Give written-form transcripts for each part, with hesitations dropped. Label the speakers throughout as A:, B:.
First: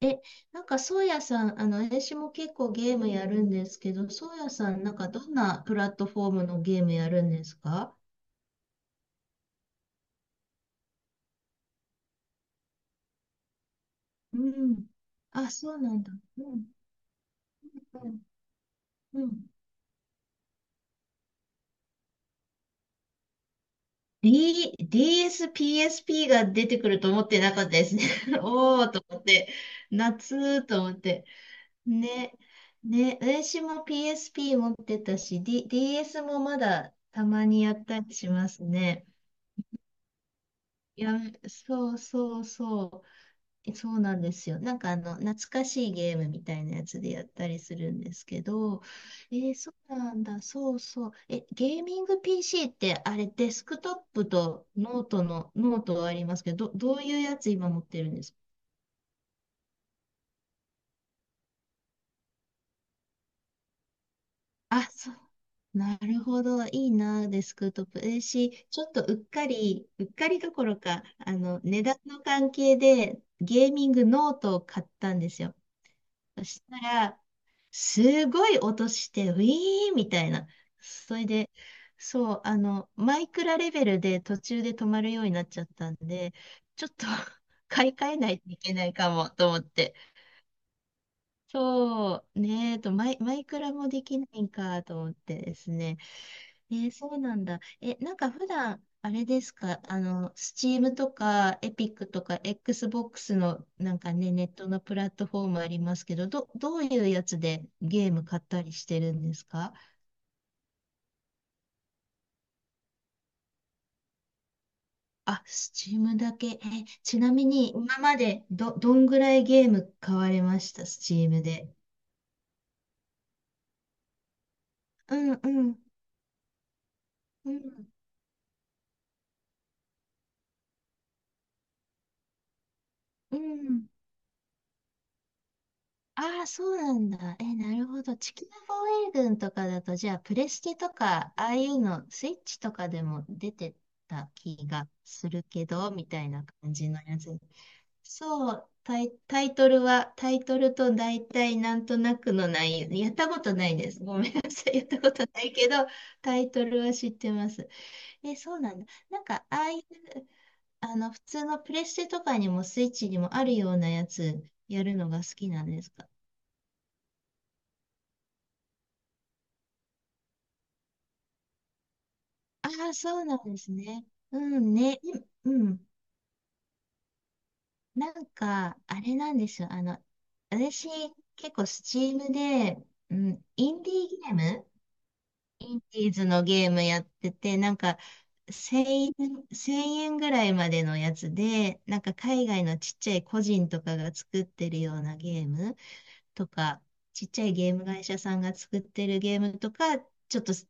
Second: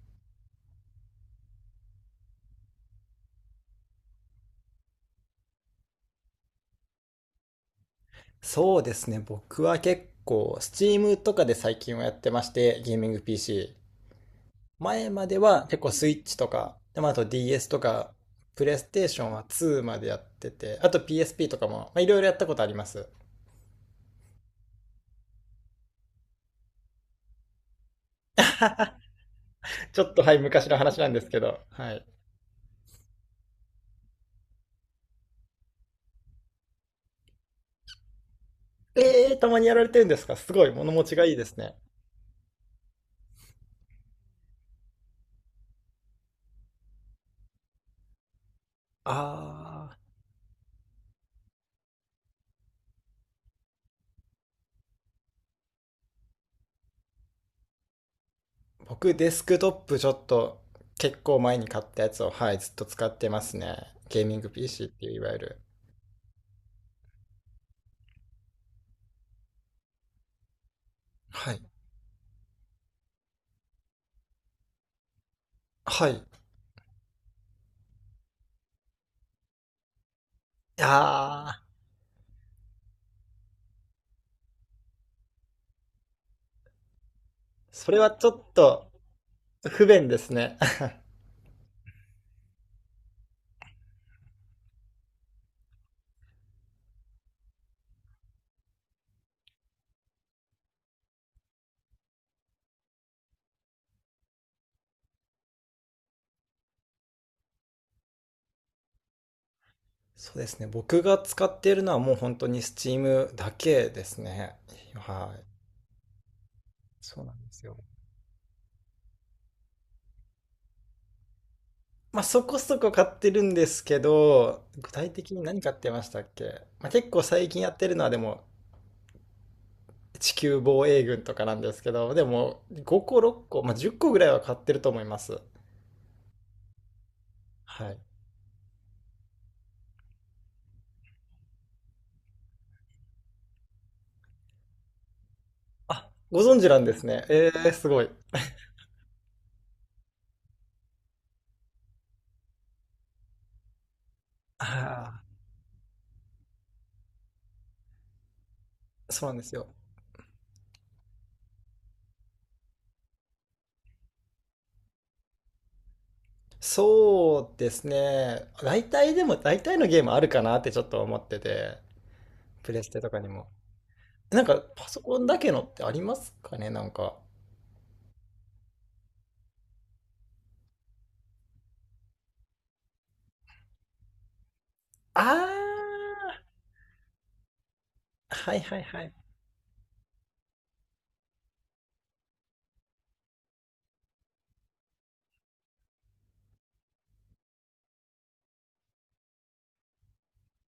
A: え、なんか、そうやさん、あの、私も結構ゲームやるんですけど、そうやさん、なんか、どんなプラットフォームのゲームやるんですか？
B: そうですね。僕は結構、Steam とかで最近はやってまして、ゲーミング PC。
A: うん。
B: 前まで
A: あ、
B: は
A: そ
B: 結
A: う
B: 構
A: なんだ。
B: Switch と
A: うん、
B: か、でまああと DS と
A: う
B: か、
A: ん。
B: PlayStation
A: う
B: は
A: ん、
B: 2までやってて、あと PSP とかも、まあ、いろいろやったことあります。
A: DS、PSP が出てくると思ってなかったですね。おーと思って、
B: ちょっとはい、
A: 夏
B: 昔の
A: と思っ
B: 話なんで
A: て。
B: すけど、はい。
A: ね、ね、私も PSP 持ってたし、DS もまだたまにやったりしますね。
B: たまにやられてるんですかすごい、物
A: い
B: 持ち
A: や、
B: がいいですね。
A: そうそうそう。そうなんですよ。なんか、あの、懐かしいゲームみたいなやつでやったりするんですけど、えー、そ
B: あ
A: うなんだ、そうそう。え、ゲーミング PC ってあれ、デスクトップとノートの、ノートはありますけど、どういうやつ今持ってるんですか？
B: 僕デスクトップちょっと結構前に買ったやつを、はい、ずっと使ってますね。ゲーミング
A: あ、
B: PC っていう
A: そう。
B: いわゆる。
A: なるほど。いいな、デスクトップ。えーし、ちょっとうっかり、うっかりどころか、あ
B: は
A: の、
B: い。
A: 値段の関係でゲーミングノートを買ったんですよ。
B: はい。
A: そしたら、すごい音して、ウィーンみたいな。それで、
B: ああ、
A: そう、あの、マイクラレベルで途中で止まるようになっちゃったんで、ちょっと 買
B: そ
A: い
B: れは
A: 替え
B: ちょ
A: ないと
B: っ
A: いけな
B: と
A: いかもと思っ
B: 不
A: て。
B: 便ですね。
A: そう、ねえと、マイクラもできないんかと思ってですね。えー、そうなんだ。え、なんか普段、あれですか、あの、Steam とか、エピックとか、Xbox の、なんかね、ネットのプラットフォームありますけど、どういうやつでゲーム買ったりしてるんですか？
B: そうですね。僕が使っているのはもう本当に Steam だけですね。は
A: あ、
B: い。
A: Steam だけ。え、ち
B: そう
A: な
B: なん
A: み
B: です
A: に、
B: よ。
A: 今までどんぐらいゲーム買われました？ Steam で。
B: まあそこそこ買ってるんですけど、具体
A: う
B: 的
A: ん、
B: に何
A: う
B: 買っ
A: ん、
B: てましたっけ、まあ結構最
A: う
B: 近やって
A: ん、
B: るのはでも地球防衛軍とかなんですけど、でも5個
A: う
B: 6個、まあ
A: ん。
B: 10個ぐらいは買ってると思います。
A: ああ、そうなんだ。え、なる
B: はい。
A: ほど。地球防衛軍とかだと、じゃあ、プレステとか、ああいうの、スイッチとかでも出てた気がするけど、み
B: あ、
A: たい
B: ご
A: な
B: 存知
A: 感
B: なん
A: じ
B: で
A: の
B: す
A: や
B: ね。
A: つ。
B: すごい。
A: そう、タイトルは、タイトルと大体なんとなくの内容、やったことないです。ごめんなさい。やったこ
B: あ
A: とないけど、タイトルは知ってます。え、そうなんだ。
B: あ、
A: なん
B: そうな
A: か、
B: んです
A: あ
B: よ。
A: あいう、あの、普通のプレステとかにもスイッチにもあるようなやつ、やるのが好きなんですか？
B: そうですね。大体のゲームあるかなってちょっと思ってて、
A: あ
B: プレス
A: あ、
B: テと
A: そ
B: か
A: う
B: に
A: な
B: も。
A: んですね。う
B: なんか、
A: ん
B: パ
A: ね、
B: ソコン
A: で、
B: だけ
A: う
B: のって
A: ん。
B: ありますかね、なんか。
A: なんか、あれなんですよ。あの、私、結構スチームで、うん、
B: あー、
A: インディーズのゲームやってて、なんか、
B: はいはい
A: 1000
B: はい。
A: 円、1円ぐらいまでのやつで、なんか海外のちっちゃい個人とかが作ってるようなゲームとか、ちっちゃいゲーム会社さんが作ってるゲームとか、ちょっと好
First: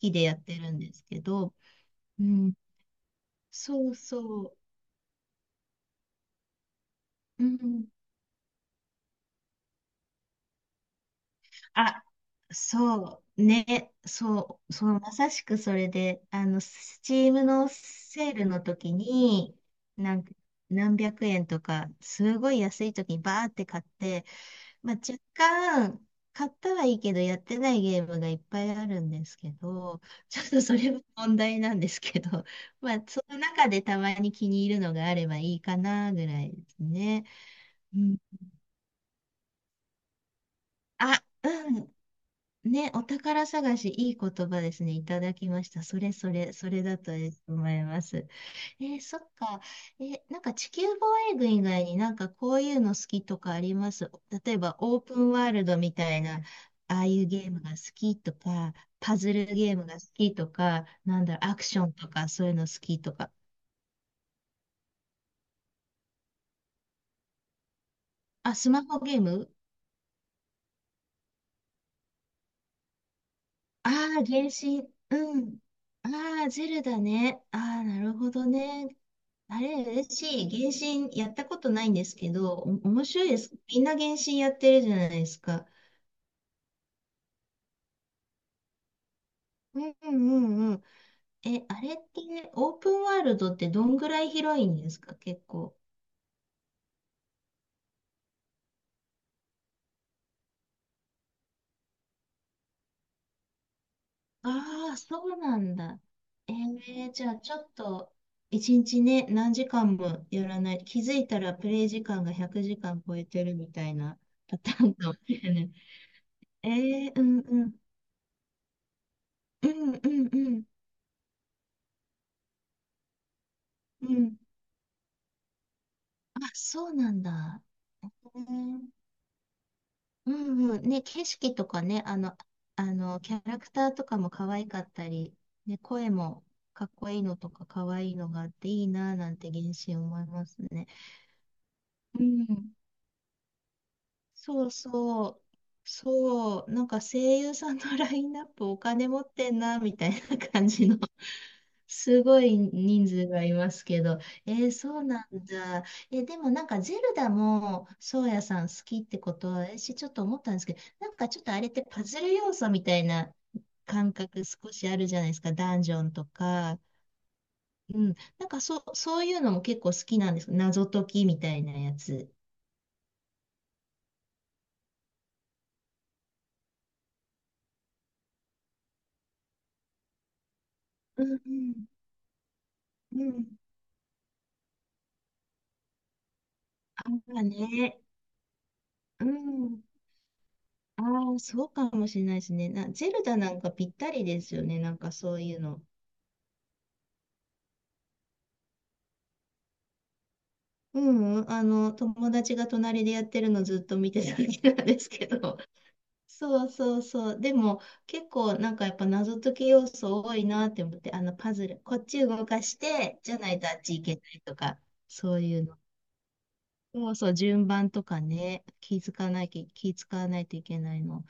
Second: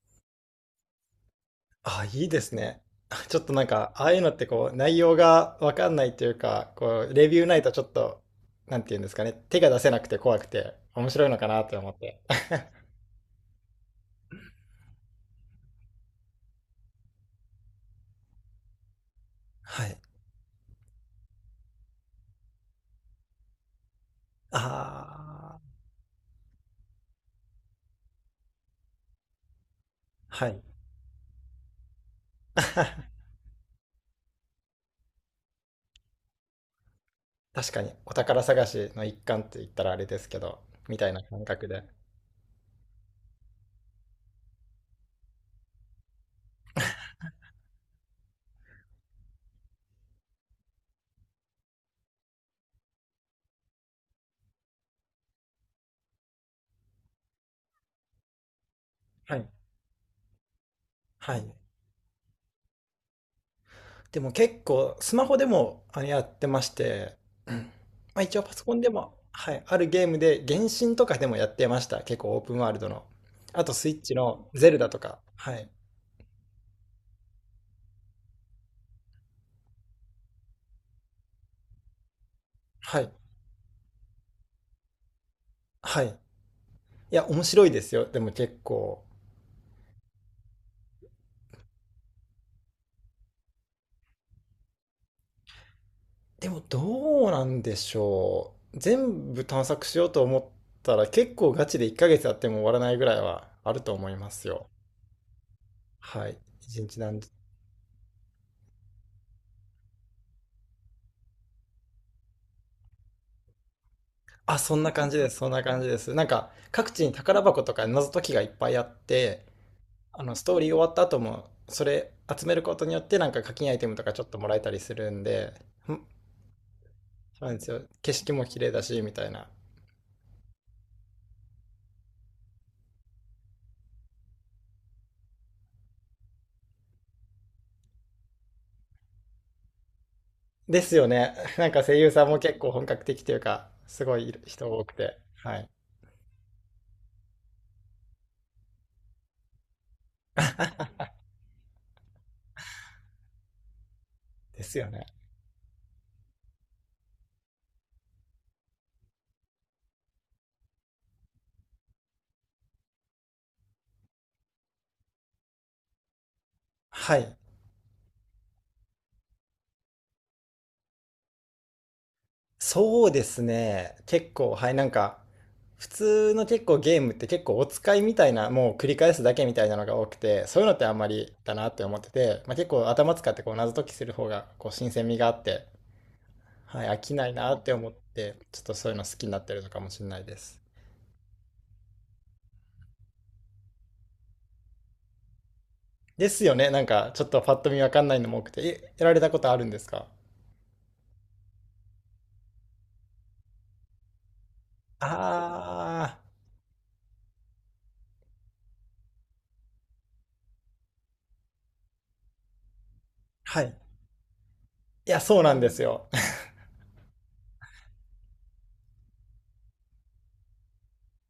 A: きでやってるんですけど、
B: あ、
A: う
B: いいです
A: ん、
B: ね。あちょっとなん
A: そ
B: か、
A: う
B: ああいうのっ
A: そ
B: て
A: う。
B: こう、内容がわかんないというか、こう、レビュ
A: う
B: ーないとちょ
A: ん。
B: っと、なんていうんですかね、手が出せなくて怖くて、面白いのかなって思っ
A: あ、
B: て。
A: そう、ね、そう、そう、まさしくそれで、あの、スチームのセールの時に、
B: はい。
A: なんか、何百円とか、すごい安い時にバーって買って、まあ、若
B: あー、
A: 干、買ったはいいけど、やってないゲームがいっぱいあるんですけど、ちょ
B: は
A: っ
B: い。
A: とそれも問題なんですけど、まあ、その中でたまに気に入るのがあればいいかな、ぐらいですね。
B: 確かに、
A: う
B: お
A: ん。
B: 宝探しの一環って言ったらあれですけど、みたいな
A: あ、
B: 感覚
A: う
B: で。
A: ん。ね、お宝探し、いい言葉ですね。いただきました。それそれ、それだと思います。えー、そっか。えー、なんか地球防衛軍以外になんかこういうの好きとかあります？例えばオープンワールドみたいな、ああいうゲームが好きとか、パズ
B: は
A: ル
B: い。
A: ゲームが好きとか、なんだ
B: はい。
A: ろう、アクションとか、そういうの好きとか。
B: でも結構、スマホでもあれやってまして、うん、まあ一応パ
A: あ、
B: ソ
A: ス
B: コン
A: マ
B: で
A: ホ
B: も、
A: ゲー
B: は
A: ム。
B: い、あるゲームで、原神とかでもやってました。結構オープンワールドの。あとス
A: あ
B: イッチ
A: あー、
B: の
A: 原
B: ゼル
A: 神。
B: ダとか。
A: う
B: は
A: ん。
B: い。
A: ああ、ゼルダね。ああ、なるほどね。あれ嬉し、原神やったことないんですけど、お、
B: は
A: 面
B: い。
A: 白いです。みんな原神やってるじゃないですか。
B: はい。いや、面白いですよ。でも結構。
A: うんうんうん。え、あれってオープンワールドってどんぐらい広いんですか？結構。
B: でもどうなんでしょう。全部探索しようと思ったら結構ガチで1ヶ月やっても終わらないぐらいはあると思いますよ。
A: ああ、そうなんだ。
B: はい。
A: え
B: 一日
A: ー、
B: 何
A: じ
B: 時。
A: ゃあちょっと、一日ね、何時間もやらない。気づいたらプレイ時間が100時間超えてるみたいな
B: あ、
A: パタ
B: そん
A: ー
B: な
A: ンか
B: 感
A: も
B: じです。
A: し
B: そん
A: れ
B: な
A: ない。
B: 感じです。なんか、
A: え
B: 各地に
A: ー、うん
B: 宝箱
A: う
B: と
A: ん。
B: か謎解きがいっぱいあって、
A: うんう
B: あ
A: ん
B: の、ス
A: う
B: トー
A: ん。
B: リー終わった後も、それ集めることによって、なんか課金アイテムと
A: う
B: かちょっ
A: ん。
B: ともらえたりするんで、ん、
A: あ、そうなん
B: そうなん
A: だ。
B: ですよ。景色
A: え
B: も綺麗だ
A: ー、
B: し、みたいな。
A: うんうん。ね、景色とかね、あの、キャラクターとかも可愛かったり、ね、声もかっこいいのとか可愛いのがあっていいなぁなんて原神思います
B: で
A: ね。
B: すよね。なんか声優さ
A: う
B: んも結構
A: ん。
B: 本格的というか、すごい
A: そ
B: 人
A: う
B: 多くて。
A: そう。
B: はい。
A: そう。なんか声優さんのラインナップお金持ってんなみたいな感じの。すごい人数がいますけど、え
B: で
A: ー、
B: すよ
A: そう
B: ね。
A: なんだ。えー、でもなんかゼルダも、そうやさん好きってことは、私ちょっと思ったんですけど、なんかちょっとあれってパズル要素みたいな感覚少しあるじゃないですか、ダンジョンとか。
B: はい。
A: うん、なんかそう、そういうのも結構好きなんです、謎解きみたいなやつ。
B: そうですね。結構、はい、なんか、普通の結構ゲームって結構お使いみたいな、もう繰り返すだけみたいなのが多くて、そういうのってあんま
A: うん
B: り
A: う
B: だなって思
A: ん
B: ってて、まあ、結構頭
A: う
B: 使ってこう
A: ん。
B: 謎解きする方がこう新鮮味があって、はい、飽
A: あ
B: きない
A: あ
B: なって思っ
A: ね。
B: て、ちょっとそういうの好き
A: う
B: になってるのか
A: ん。
B: もしれないです。
A: ああ、そうかもしれないですね。な、ゼルダなんかぴったりですよね。なんかそういうの。
B: ですよね。なんか、ちょっとパッと見わかんないのも多くて、え、やられたことあるんですか？
A: ううん、あの、友達が隣でやってるのずっと見てただけなんです
B: あ
A: けど。そうそうそう。でも、結構なんかやっぱ謎解き要素多いなって思って、あのパズル、こっち動かして、じゃ
B: あ
A: ない
B: ー、は
A: とあ
B: い。
A: っち行けないとか、
B: いや、
A: そ
B: そ
A: う
B: うな
A: い
B: ん
A: う
B: で
A: の。
B: すよ。
A: そうそう、順番とかね、気づかなきゃ、気使わないといけないの。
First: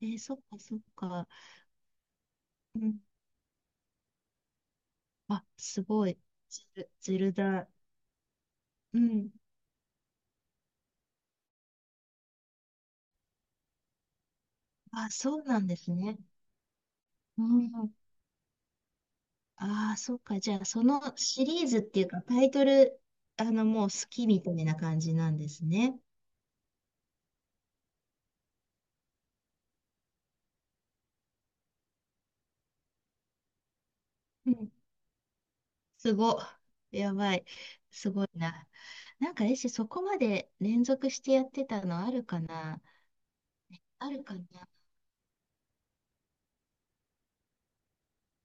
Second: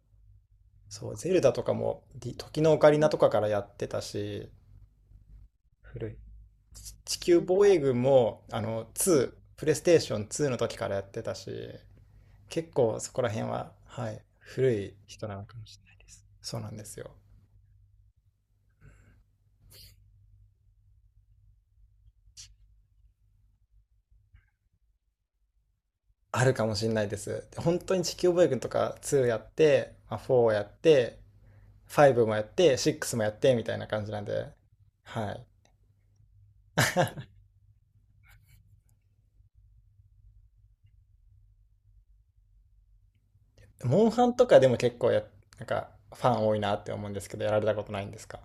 A: えー、そっかそっ
B: そう、
A: か。
B: ゼルダとかも、ディ時のオ
A: う
B: カリ
A: ん。
B: ナとかからやってたし、
A: あ、すご
B: 古い。
A: い。
B: 地
A: ゼル
B: 球防
A: ダ。
B: 衛軍も、あの、
A: うん。
B: ープレイステーション2の時からやってたし、結構そこら辺は、はい、古い
A: あ、
B: 人な
A: そう
B: のか
A: な
B: も
A: んで
B: しれ
A: す
B: ないで
A: ね。
B: す。そうなんですよ。
A: うん。ああ、そっか。じゃあ、そのシリーズっていうか、タイトル、あの、もう好きみたいな感じなんですね。
B: あるかもしれないです。本当に地球防衛軍とか2やって、まあ、4をやって、5もやって、6もやって、みたいな感じなんで、
A: うん。
B: はい。
A: すご。やば い。すごいな。なんか、えし、そこまで連続してやってたのあるかな？
B: モン
A: ある
B: ハン
A: か
B: とかで
A: な？
B: も結構や、なんか、ファン多いなって思うんですけど、やられたことないんですか？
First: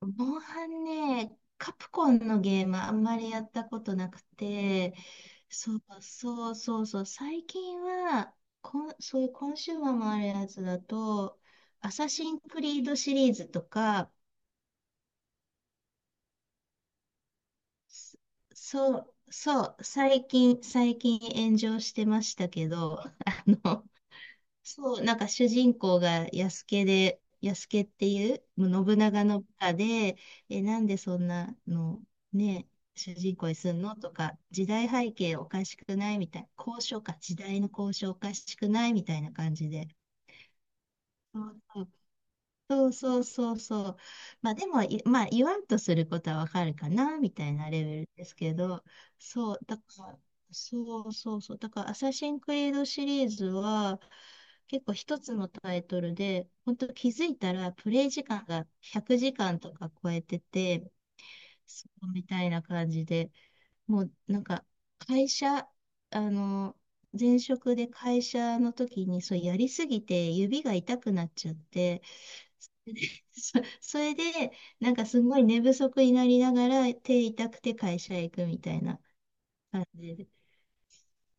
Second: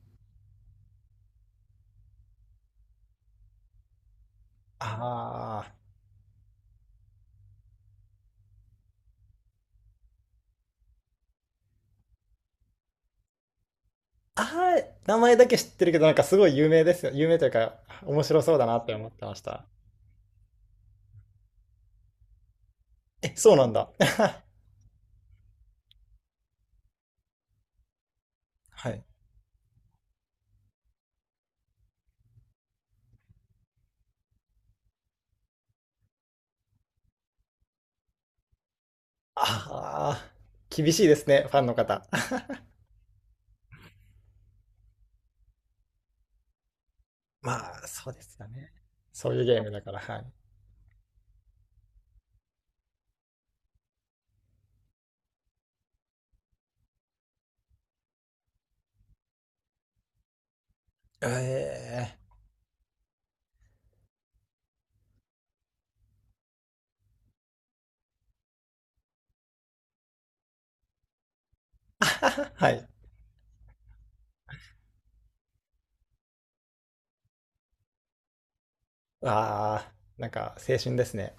A: モンハンね、カプコンのゲームあんまりやったことなくて、
B: ああ
A: そうそうそうそう、最近は、こん、そういうコンシューマーもあるやつだと、アサシンクリードシリーズとか、
B: 名前だけ知ってるけど、なんかすごい有名ですよ。有名というか、
A: そ
B: 面白そうだなって
A: そ
B: 思っ
A: う、
B: てまし
A: そ
B: た。
A: う、最近、最近炎上してましたけど、あ
B: え、そうなん
A: の、
B: だ。
A: そう、なんか主人公が安家で、安家っていう
B: は
A: 信
B: い。
A: 長の部下で、え、なんでそんなの、ね、主人公にすんのとか、時代背景おかしくない、みたいな、交渉か、時代の交渉おかしくない、みたいな感じで、
B: ああ、厳しいです
A: そ
B: ね、ファンの
A: う
B: 方。
A: そうそうそうそう。まあでもい、まあ言わんとすることはわかるかな、みたいな
B: ま
A: レ
B: あ、
A: ベル
B: そうで
A: です
B: すよ
A: け
B: ね。
A: ど、
B: そういう
A: そ
B: ゲ
A: う、
B: ーム
A: だ
B: だ
A: か
B: から、は
A: ら、
B: い。
A: そうそうそう。だから、アサシンクリードシリーズは、結構一つのタイトルで、本当気づいたらプレイ時間が100時間とか超えてて、そう
B: ええ
A: みたいな感じで、もうなんか会社、あの、前職で会社の時にそうやりすぎて指が痛くなっちゃって、
B: ー は
A: そ
B: い。
A: それで、なんかすごい寝不足になりながら手痛くて会社へ行くみたいな
B: あ
A: 感
B: あ、
A: じ
B: な
A: で。
B: んか青春ですね。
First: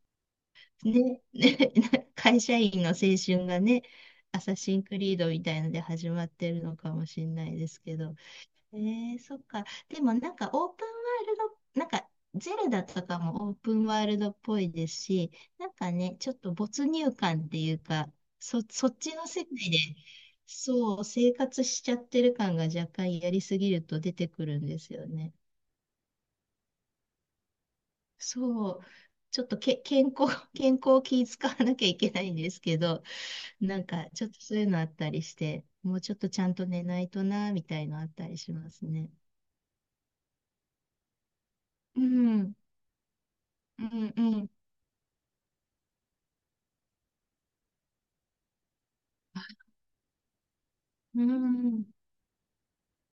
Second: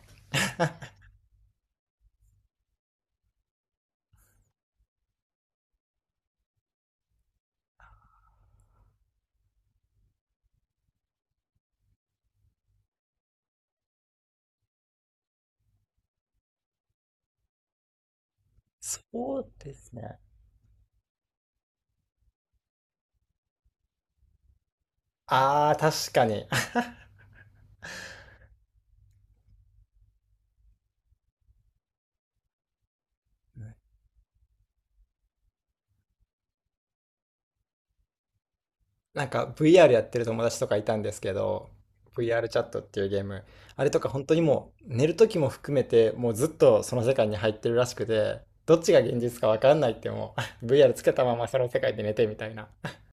A: ね、ね、会社員の青春がね、アサシンクリードみたいので始まってるのかもしれないですけど。えー、そっか。でもなんかオープンワールド、なんかゼルダとかもオープンワールドっぽいですし、なんかね、ちょっと没入感っていうか、そっ
B: そ
A: ちの世
B: う
A: 界
B: で
A: で、
B: すね。
A: そう、生活しちゃってる感が若干やりすぎると出てくるんですよね。
B: ああ、確かに。
A: そう、ちょっと健康、健康を気遣わなきゃいけないんですけど、なんかちょっとそういうのあったりして、もうちょっとちゃんと寝ないとな、みたいのあったりしますね。
B: なんか VR やってる友達とかいたんですけど、
A: う
B: VR
A: ん、
B: チャットっていうゲーム、あ
A: う
B: れとか
A: ん、う
B: 本当に
A: ん。
B: もう寝る時も含めてもうずっとその世界に入ってるらしくて、どっちが現実かわかんないってもう VR つけ
A: う
B: たままその世
A: ん。
B: 界で寝てみたいな